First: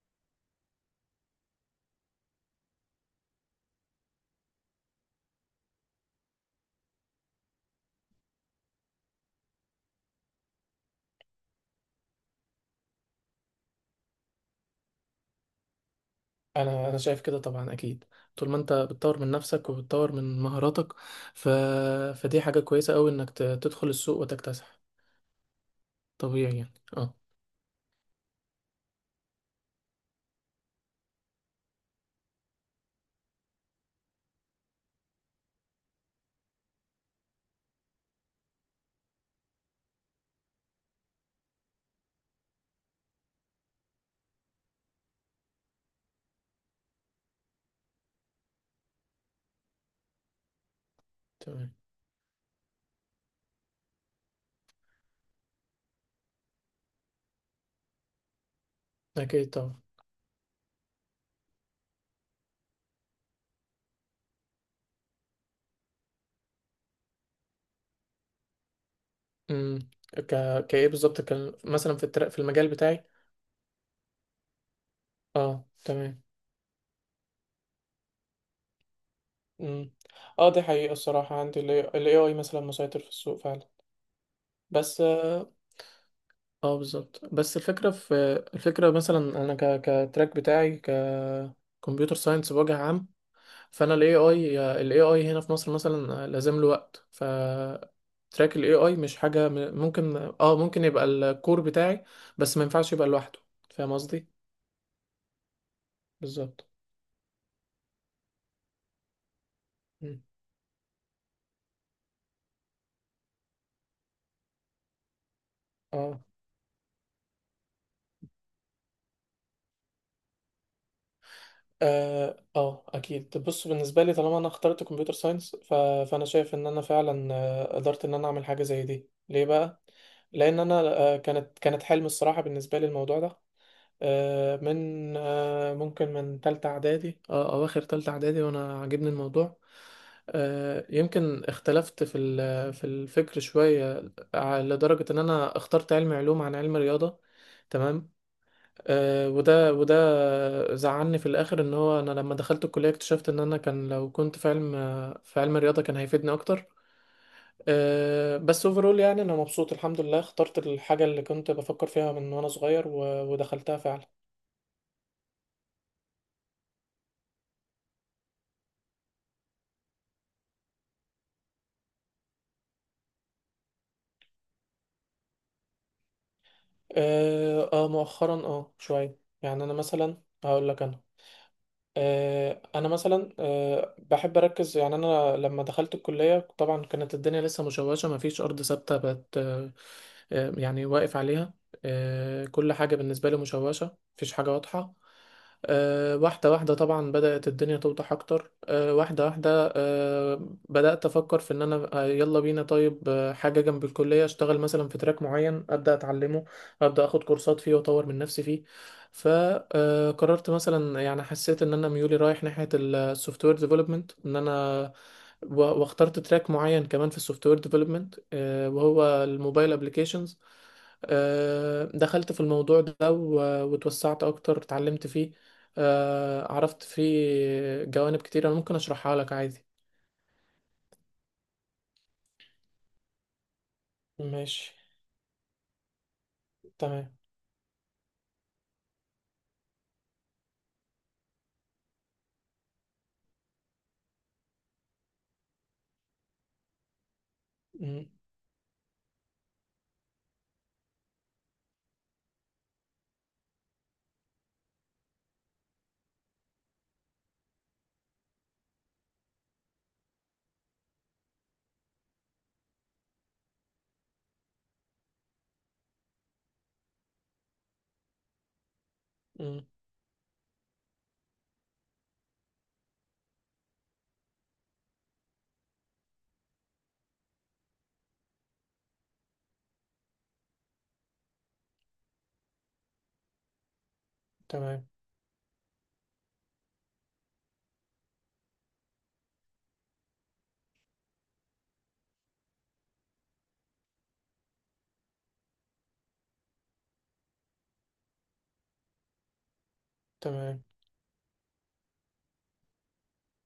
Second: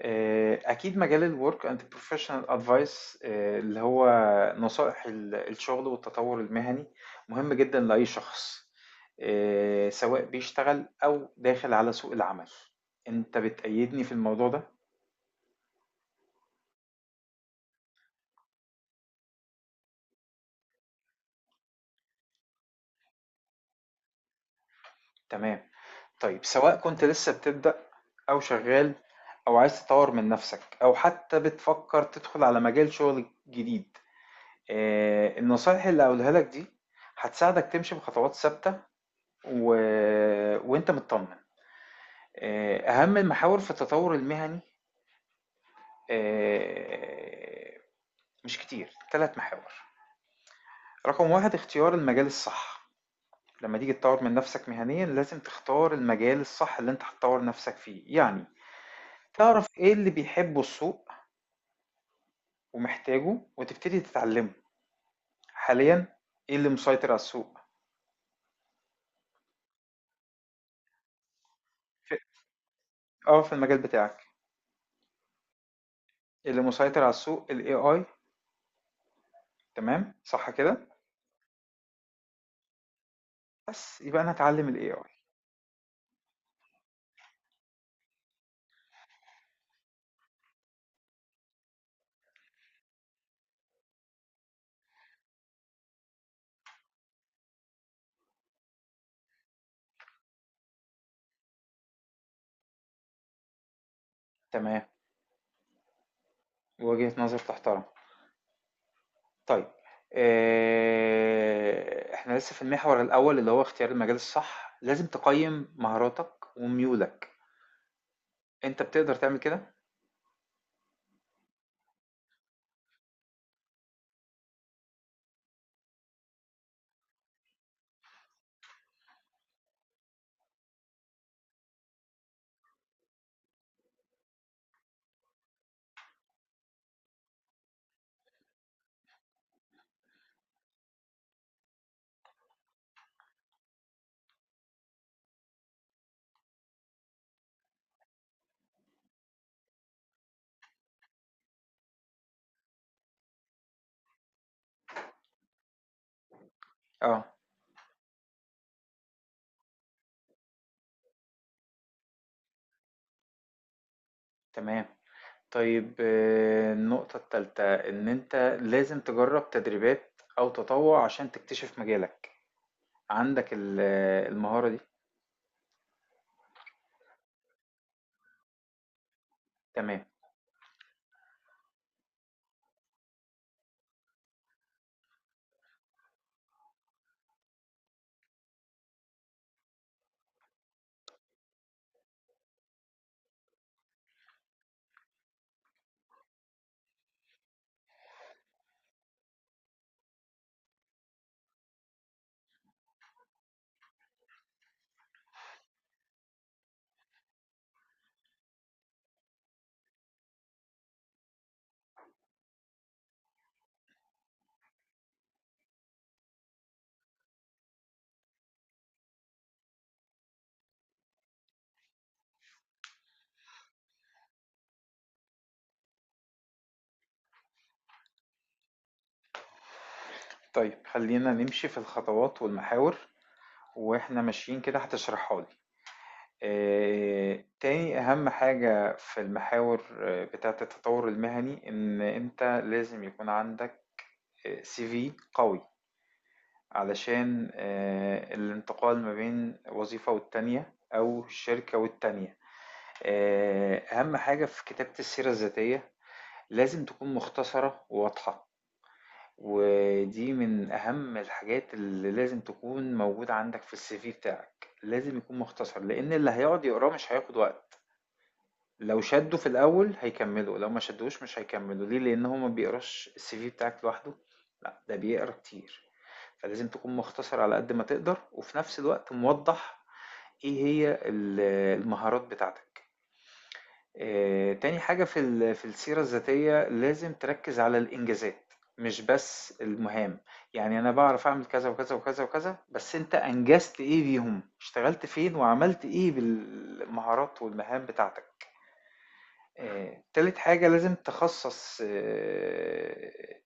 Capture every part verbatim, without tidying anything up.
آه، أكيد مجال الورك أند بروفيشنال أدفايس اللي هو نصائح ال- الشغل والتطور المهني مهم جدا لأي شخص، آه، سواء بيشتغل أو داخل على سوق العمل. أنت بتأيدني في الموضوع ده؟ انا انا شايف كده طبعا، اكيد. طول ما انت بتطور من نفسك وبتطور من مهاراتك ف... فدي حاجه كويسه قوي انك ت... تدخل السوق وتكتسح. تمام. طيب، طبيعي يعني، سواء كنت اه. لسه بتبدأ أو شغال أو عايز تطور من نفسك أو حتى بتفكر تدخل على مجال شغل جديد، آه، النصائح اللي هقولها لك دي هتساعدك تمشي بخطوات ثابتة و... وانت مطمن. آه، اهم المحاور في التطور المهني، آه، مش كتير ثلاث محاور. رقم واحد تمام. اختيار المجال الصح. لما تيجي تطور من نفسك مهنيا لازم تختار المجال الصح اللي انت هتطور نفسك فيه. يعني اكيد تعرف طبعا. ايه اللي بيحبه السوق ومحتاجه وتبتدي تتعلمه. حاليا ايه اللي مسيطر على السوق؟ امم ك... كايه بالظبط، كان مثلا في في- التر... في المجال بتاعي. اه، في المجال بتاعك اه تمام. إيه اللي مسيطر على السوق؟ ال ايه اي. امم تمام صح اه، دي كده. حقيقه، الصراحه عندي ال إيه آي مثلا مسيطر في السوق فعلا. بس يبقى انا هتعلم ال بس ايه اي. اه، آه، بالظبط. بس الفكره في، الفكره مثلا انا ك... كتراك بتاعي، ك كمبيوتر ساينس بوجه عام. فانا الاي اي الاي اي هنا في مصر مثلا لازم له وقت، ف تراك الاي اي مش حاجه م- ممكن، اه ممكن يبقى الكور بتاعي، بس ما ينفعش يبقى لوحده. فاهم قصدي؟ تمام. بالظبط. وجهة نظر تحترم. طيب، مم. آه، احنا لسه في المحور الاول اللي هو اختيار المجال الصح. لازم تقيم اه مهاراتك وميولك. انت بتقدر تعمل كده؟ اه اه اكيد، بص، بالنسبه لي طالما انا اخترت كمبيوتر ساينس، ف... فانا شايف ان انا فعلا آه، قدرت ان انا اعمل حاجه زي دي. ليه بقى؟ لان انا، آه، كانت كانت حلم الصراحه بالنسبه لي الموضوع ده آه، من، آه، ممكن من تالتة إعدادي، أه أواخر تالتة إعدادي وأنا عاجبني الموضوع. آه، يمكن اختلفت في ال- في الفكر شوية، ع- لدرجة إن أنا اخترت علم علوم عن علم رياضة. تمام. آه، وده وده زعلني في الآخر، إن هو أنا لما دخلت الكلية اكتشفت إن أنا كان، لو كنت في علم، في علم رياضة كان هيفيدني أكتر. اه، آه، بس اوفرول يعني أنا مبسوط الحمد لله، اخترت الحاجة اللي كنت بفكر فيها من وأنا صغير، و- ودخلتها فعلا. تمام. طيب، آه، النقطة التالتة ان انت لازم تجرب تدريبات او تطوع عشان تكتشف مجالك. عندك ال- آه، المهارة دي؟ اه، آه، مؤخرا اه شوية يعني. انا تمام. مثلا هقول لك، انا آه، انا مثلا آه، بحب اركز. يعني انا لما دخلت الكليه طبعا كانت الدنيا لسه مشوشه، ما فيش ارض ثابته بقت، آه، آه، يعني واقف عليها. آه، كل حاجه بالنسبه لي مشوشه، مفيش حاجه واضحه. آه، واحده واحده طبعا بدات الدنيا توضح اكتر، آه، واحده واحده، آه، بدات افكر في ان انا، آه، يلا بينا طيب، آه، حاجه جنب الكليه اشتغل مثلا في تراك معين، ابدا اتعلمه، ابدا اخد كورسات فيه واطور من نفسي فيه. فقررت مثلا، يعني حسيت ان انا ميولي رايح ناحيه السوفت وير ديفلوبمنت، ان انا، و- واخترت تراك معين كمان في السوفت وير ديفلوبمنت، وهو الموبايل ابليكيشنز. دخلت في الموضوع ده و- واتوسعت اكتر، اتعلمت فيه. آه، عرفت فيه جوانب كتير انا ممكن اشرحها لك عادي. طيب خلينا نمشي في الخطوات والمحاور واحنا ماشيين ماشي. كده هتشرحها لي. تمام. آآ، تاني أهم حاجة في المحاور آه، بتاعة التطوّر المهني، إن أنت لازم يكون عندك آآ سي في قوي، علشان مم. آآ الانتقال ما بين وظيفة والتانية أو شركة والتانية. آآ، أهم حاجة في كتابة السيرة الذاتية لازم تكون مختصرة وواضحة، ودي من أهم الحاجات اللي لازم تكون موجودة عندك في الCV بتاعك. لازم يكون مختصر، لإن اللي هيقعد يقراه مش هياخد وقت. لو شدوا في مم. الأول هيكملوا، لو ما شدوش مش هيكملوا. ليه؟ لأن هو ما بيقراش السي في بتاعك لوحده، لأ ده بيقرا كتير. فلازم تكون مختصر على قد ما تقدر وفي نفس الوقت موضح إيه هي ال- المهارات بتاعتك. آه، تاني تمام. حاجة في ال- في السيرة الذاتية لازم تركز على الإنجازات، مش بس المهام. يعني أنا بعرف أعمل كذا وكذا وكذا وكذا، بس أنت أنجزت إيه بيهم؟ اشتغلت فين وعملت إيه بالمهارات والمهام بتاعتك؟ آه، تالت تمام. حاجة لازم تخصص آه،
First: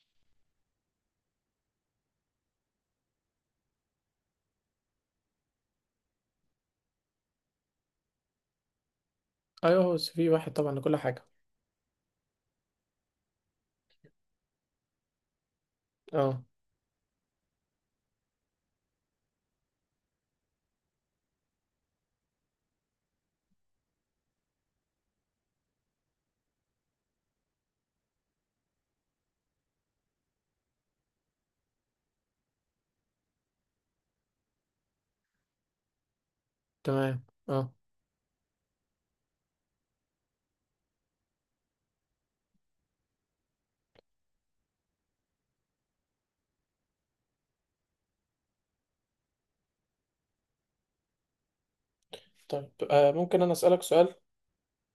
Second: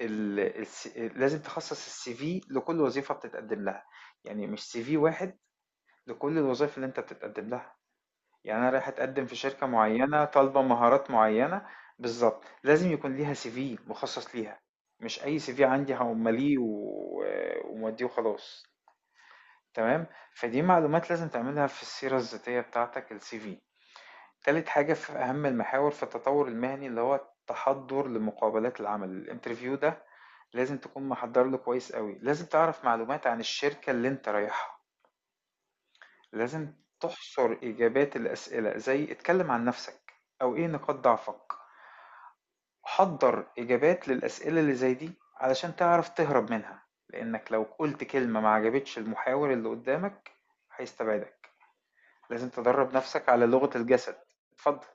ال... الس- لازم تخصص السي في لكل وظيفة بتتقدم لها. يعني مش سي في واحد لكل الوظائف اللي انت بتتقدم لها. يعني انا رايح اتقدم في شركة ايوه، هو السي معينة في واحد طالبة طبعا لكل مهارات حاجه. معينة، بالظبط لازم يكون ليها سي في مخصص ليها. مش اي سي في عندي اه هقمليه و... وموديه وخلاص. تمام. فدي معلومات لازم تعملها في السيرة الذاتية بتاعتك، السي في. تالت حاجة في أهم المحاور في التطور المهني اللي هو التحضر لمقابلات العمل، الانترفيو ده لازم تكون محضر له كويس قوي. لازم تعرف معلومات عن الشركة اللي انت رايحها. لازم تمام. تحصر اه إجابات الأسئلة زي اتكلم عن نفسك أو ايه نقاط ضعفك. حضر إجابات للأسئلة اللي زي دي علشان تعرف تهرب منها، لأنك لو قلت كلمة ما عجبتش المحاور اللي قدامك هيستبعدك. لازم طيب، تدرب آه نفسك ممكن على أنا لغة أسألك الجسد. سؤال؟ اتفضل.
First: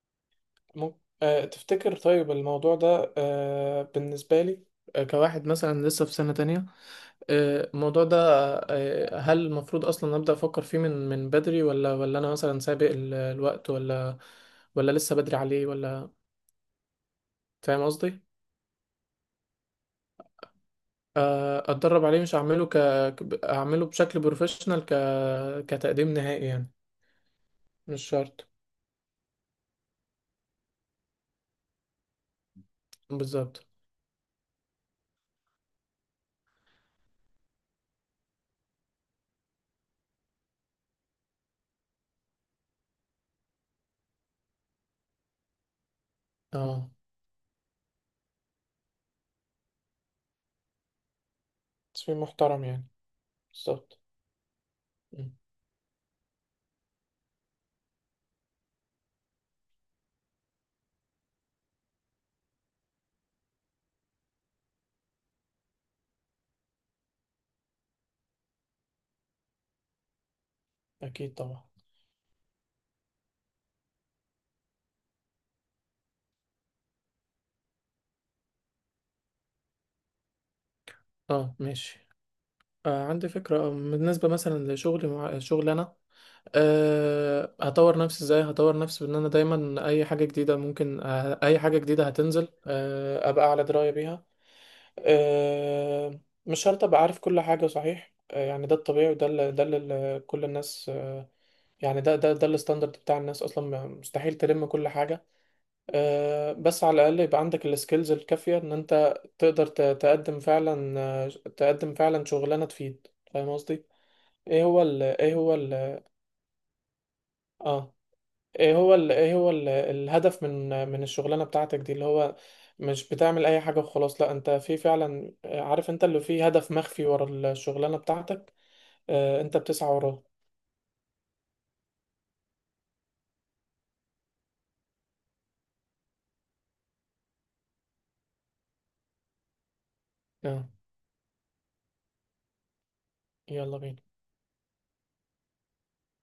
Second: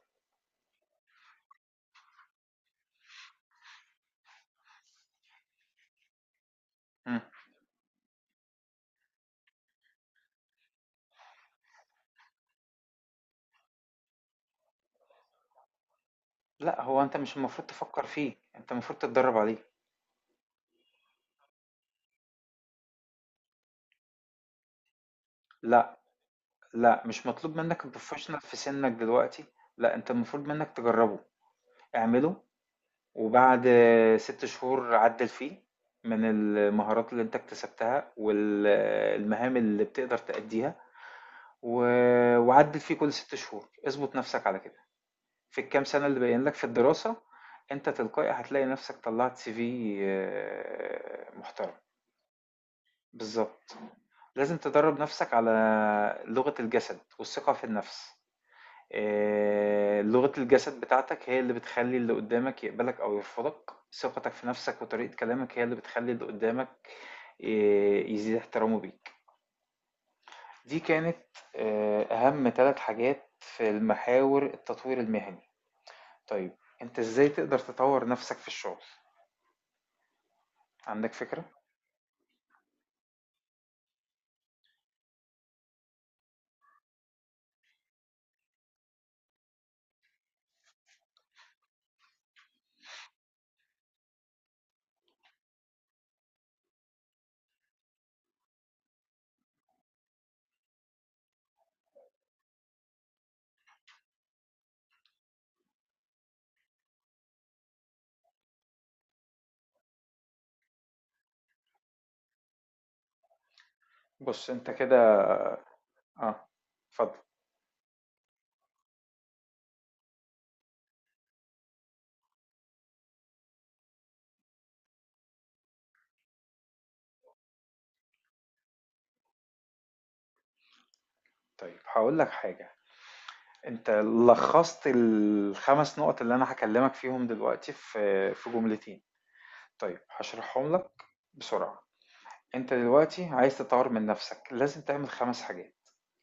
ممكن آه، تفتكر طيب الموضوع ده آه بالنسبة لي، آه كواحد مثلا لسه في سنة تانية، مم. آه الموضوع ده، آه هل المفروض أصلا أبدأ أفكر فيه من من بدري؟ ولا ولا أنا مثلا سابق ال- الوقت؟ ولا، ولا لسه بدري عليه ولا؟ لأ، هو أنت مش المفروض فاهم تفكّر قصدي؟ فيه، أنت المفروض تتدرّب عليه. آه أتدرب عليه، مش هعمله ك ك- أعمله بشكل بروفيشنال، ك لأ، كتقديم نهائي يعني. لأ، مش مطلوب منّك مش الprofessional شرط. في سِنّك دلوقتي. لأ، أنت المفروض منّك تجرّبه، اعمله بالظبط. وبعد 6 شهور عدّل فيه من المهارات اللي أنت اكتسبتها وال المهام اللي بتقدر تأدّيها و وعدّل فيه كل 6 شهور. اضبط نَفْسك على كده في الكام سَنة اللي باقيين لك في اه الدراسة. أنت تلقائي هتلاقي نَفْسك طلّعت سي في محترم. تصميم محترم يعني. بالضبط. بالظبط. لازم تدرّب م، نَفْسك على لغة الجسد والثقة في النَفْس. آآ لغة الجسد بتاعتك هي اللي بتخلّي اللي قُدّامك يقبلك أو يرفضك، ثقتك في نَفْسك وطريقة كلامك هي اللي بتخلّي اللي قُدّامك آآ يزيد احترامه بيك. دي كانت أكيد طبعا. آآ أهم 3 حاجات في المحاور التطوير المهني. طيب، أنت إزاي تقدر تطوّر نَفْسك في الشغل؟ عندك فكرة؟ اه ماشي، آه عندي فكرة. آه، بالنسبة مثلا لشغلي مع شغل، انا آه هطور نفسي ازاي؟ هطور نفسي بان انا دايما اي حاجة جديدة ممكن، آه اي حاجة جديدة هتنزل آه ابقى على دراية بيها. آه مش شرط ابقى عارف كل حاجة صحيح، آه يعني ده الطبيعي، وده اللي ده اللي كل الناس آه، يعني ده ده ده الستاندرد بتاع الناس، اصلا مستحيل تلم كل حاجة. آه، بس على الأقل يبقى عندك السكيلز الكافية إن أنت تقدر ت- تقدم فعلا، آه، تقدم فعلا شغلانة تفيد. فاهم قصدي؟ بُص إيه أنت هو ال كده، إيه هو ال آه، اتفضل. آه إيه هو ال إيه هو ال الهدف من من الشغلانة بتاعتك دي اللي هو، مش بتعمل أي حاجة وخلاص، لأ أنت في فعلا آه، عارف أنت اللي فيه هدف مخفي ورا الشغلانة بتاعتك، آه، أنت بتسعى وراه. طيب هاقول لك حاجة. انت لخصت الخمس نقط اللي انا هكلمك فيهم دلوقتي في في جملتين. طيب آه هشرحهم لك بسرعة. انت دلوقتي عايز يلا تطور بينا. من نفسك لازم تعمل خمس حاجات.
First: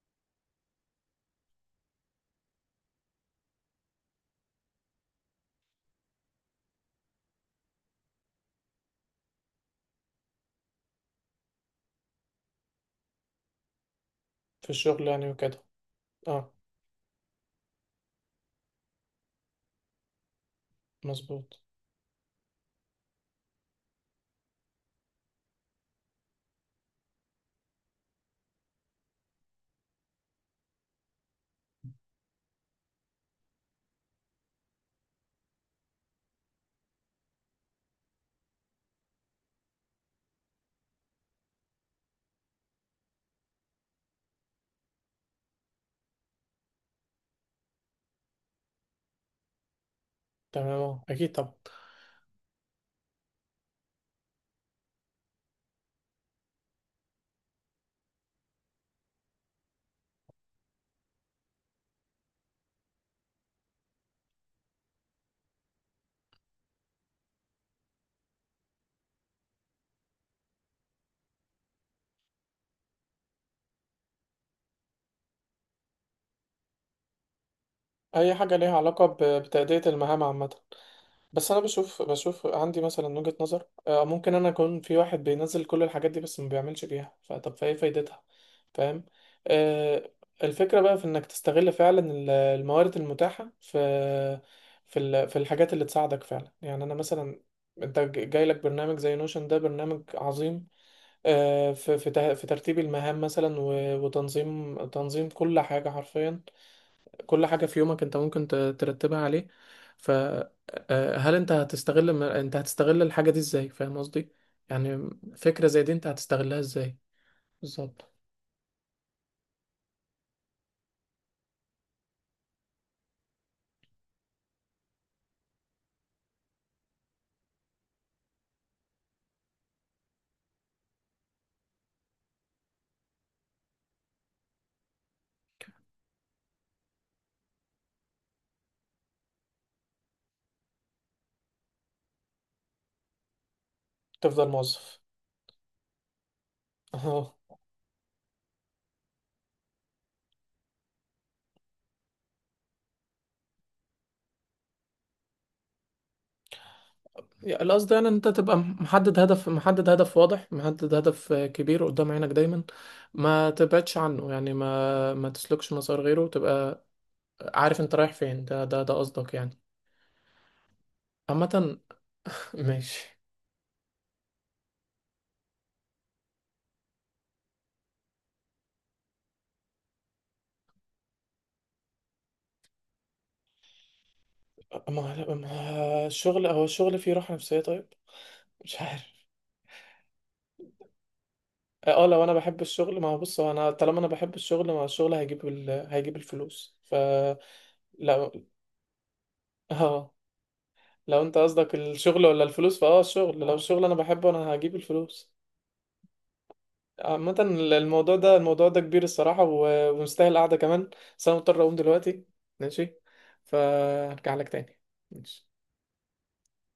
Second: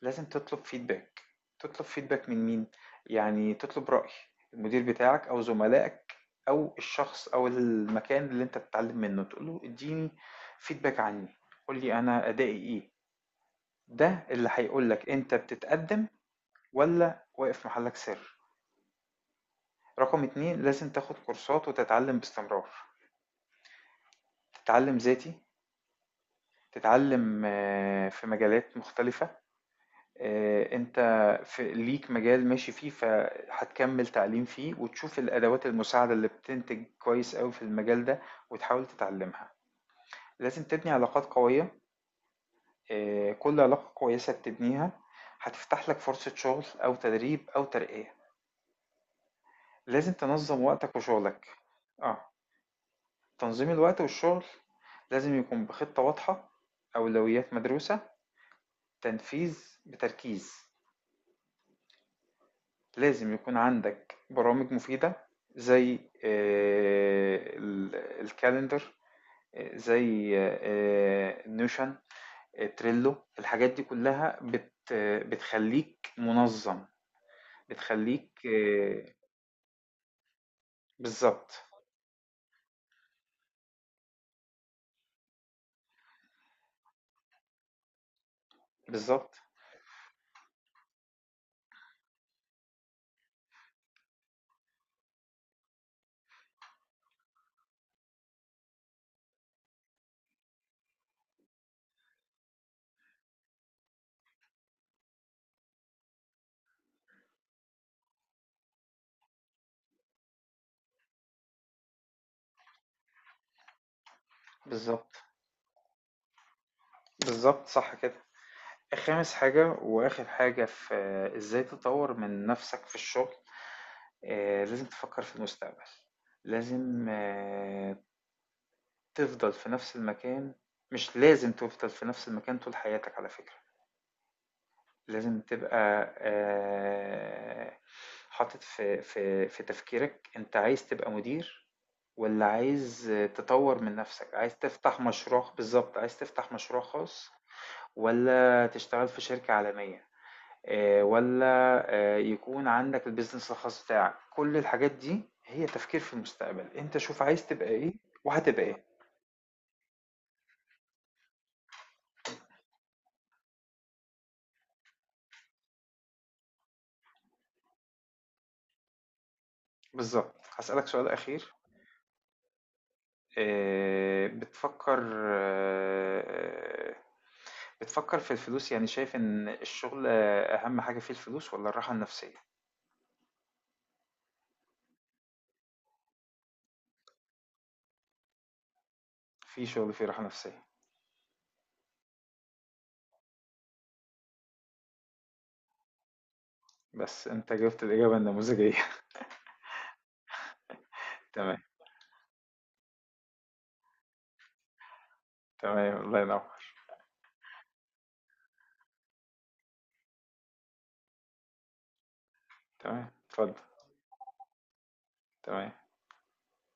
لازم تطلب فيدباك. تطلب فيدباك من مين؟ يعني تطلب رأي المدير بتاعك او زملائك او الشخص او المكان اللي انت بتتعلم منه. تقول له اديني فيدباك عني، قول لي انا ادائي ايه. ده اللي في هيقول الشغل لك يعني انت وكده، بتتقدم آه ولا واقف محلك سر. رقم اتنين لازم تاخد مظبوط. كورسات وتتعلم باستمرار. تتعلم ذاتي. تتعلم آه، في مجالات مختلفة. آه، انت في ليك مجال ماشي فيه، فهتكمل تعليم فيه وتشوف الادوات المساعدة اللي بتنتج كويس قوي في المجال ده وتحاول تتعلمها. لازم تبني علاقات قوية. آه، كل علاقة كويسة بتبنيها هتفتح لك فرصة شغل او تدريب او ترقية. لازم تنظم تمام، وقتك آه، أكيد وشغلك. طبعا. اه، تنظيم الوقت والشغل لازم يكون بخطة واضحة، أولويات مدروسة، تنفيذ بتركيز. لازم يكون عندك برامج مفيدة زي الكالندر، آه، زي آه، نوشن، آه، تريلو. الحاجات دي كلها بت بتخليك منظم، بتخليك أي حاجة ليها آه، علاقة ب- بتأدية المهام عامة. بس بالظبط. انا بشوف بشوف عندي مثلا وجهة نظر، آه، ممكن انا اكون في واحد بينزل كل الحاجات دي بس ما بيعملش بيها، فطب فايه فايدتها؟ فاهم. بالظبط. آه، الفكرة بقى في انك تستغل فعلا ال- الموارد المتاحة في، في ال- في الحاجات اللي تساعدك فعلا. يعني انا مثلا، انت ج- جاي لك برنامج زي نوشن، ده برنامج عظيم آه، في في ته- في ترتيب المهام مثلا، و- وتنظيم، تنظيم كل حاجة حرفيا. كل حاجة في يومك انت ممكن ت- ترتبها عليه. فهل انت هتستغل م- انت هتستغل الحاجة دي ازاي؟ فاهم قصدي؟ يعني بالظبط. فكرة زي دي انت هتستغلها ازاي؟ بالظبط، صح بالظبط. كده. خامس حاجة وآخر حاجة في آه، إزاي تطور من نفسك في الشغل. آه، لازم تفكر في المستقبل. لازم آه، تفضل في نفس المكان. مش لازم تفضل في نفس المكان طول حياتك على فكرة. لازم تبقى آه، حاطط في في في تفكيرك. أنت عايز تبقى مدير ولا عايز تطور من نفسك؟ تفضل عايز تفتح موظف، مشروع؟ بالظبط عايز تفتح مشروع خاص، اهو. ولا تشتغل في شركة عالمية، آه، ولا آه، يكون عندك البيزنس الخاص بتاعك. كل الحاجات دي هي تفكير في المستقبل. انت شوف عايز يعني تبقى القصد ايه يعني ان انت تبقى وهتبقى ايه. محدد، هدف محدد، هدف واضح، محدد، هدف آه، كبير قدام عينك دايما، ما تبعدش عنه. يعني ما ما تسلكش مسار غيره، تبقى عارف انت رايح فين. ده ده ده قصدك يعني. بالظبط. هسألك سؤال أخير. عامة. ماشي. آه، بتفكر آه، بتفكر في الفلوس؟ يعني شايف ان الشغل آه، أهم حاجة فيه الفلوس ولا الراحة النفسية؟ ما ما- الشغل، هو الشغل فيه راحة نفسية طيب؟ مش عارف. في شغل فيه راحة نفسية. اه، آه، لو انا بحب الشغل، ما هو بص، هو انا طالما انا بحب الشغل، ما هو الشغل هيجيب ال... هيجيب الفلوس، ف بس انت جبت الإجابة لو، النموذجية. اه، لو انت تمام. قصدك الشغل ولا الفلوس، فاه الشغل، لو الشغل انا بحبه، انا هجيب الفلوس. تمام، الله ينور. عامة الموضوع ده الموضوع ده كبير الصراحة، و- ومستاهل قعدة كمان، بس انا مضطر اقوم دلوقتي. ماشي. تمام، اتفضل. فهرجع لك تاني. ماشي. تمام.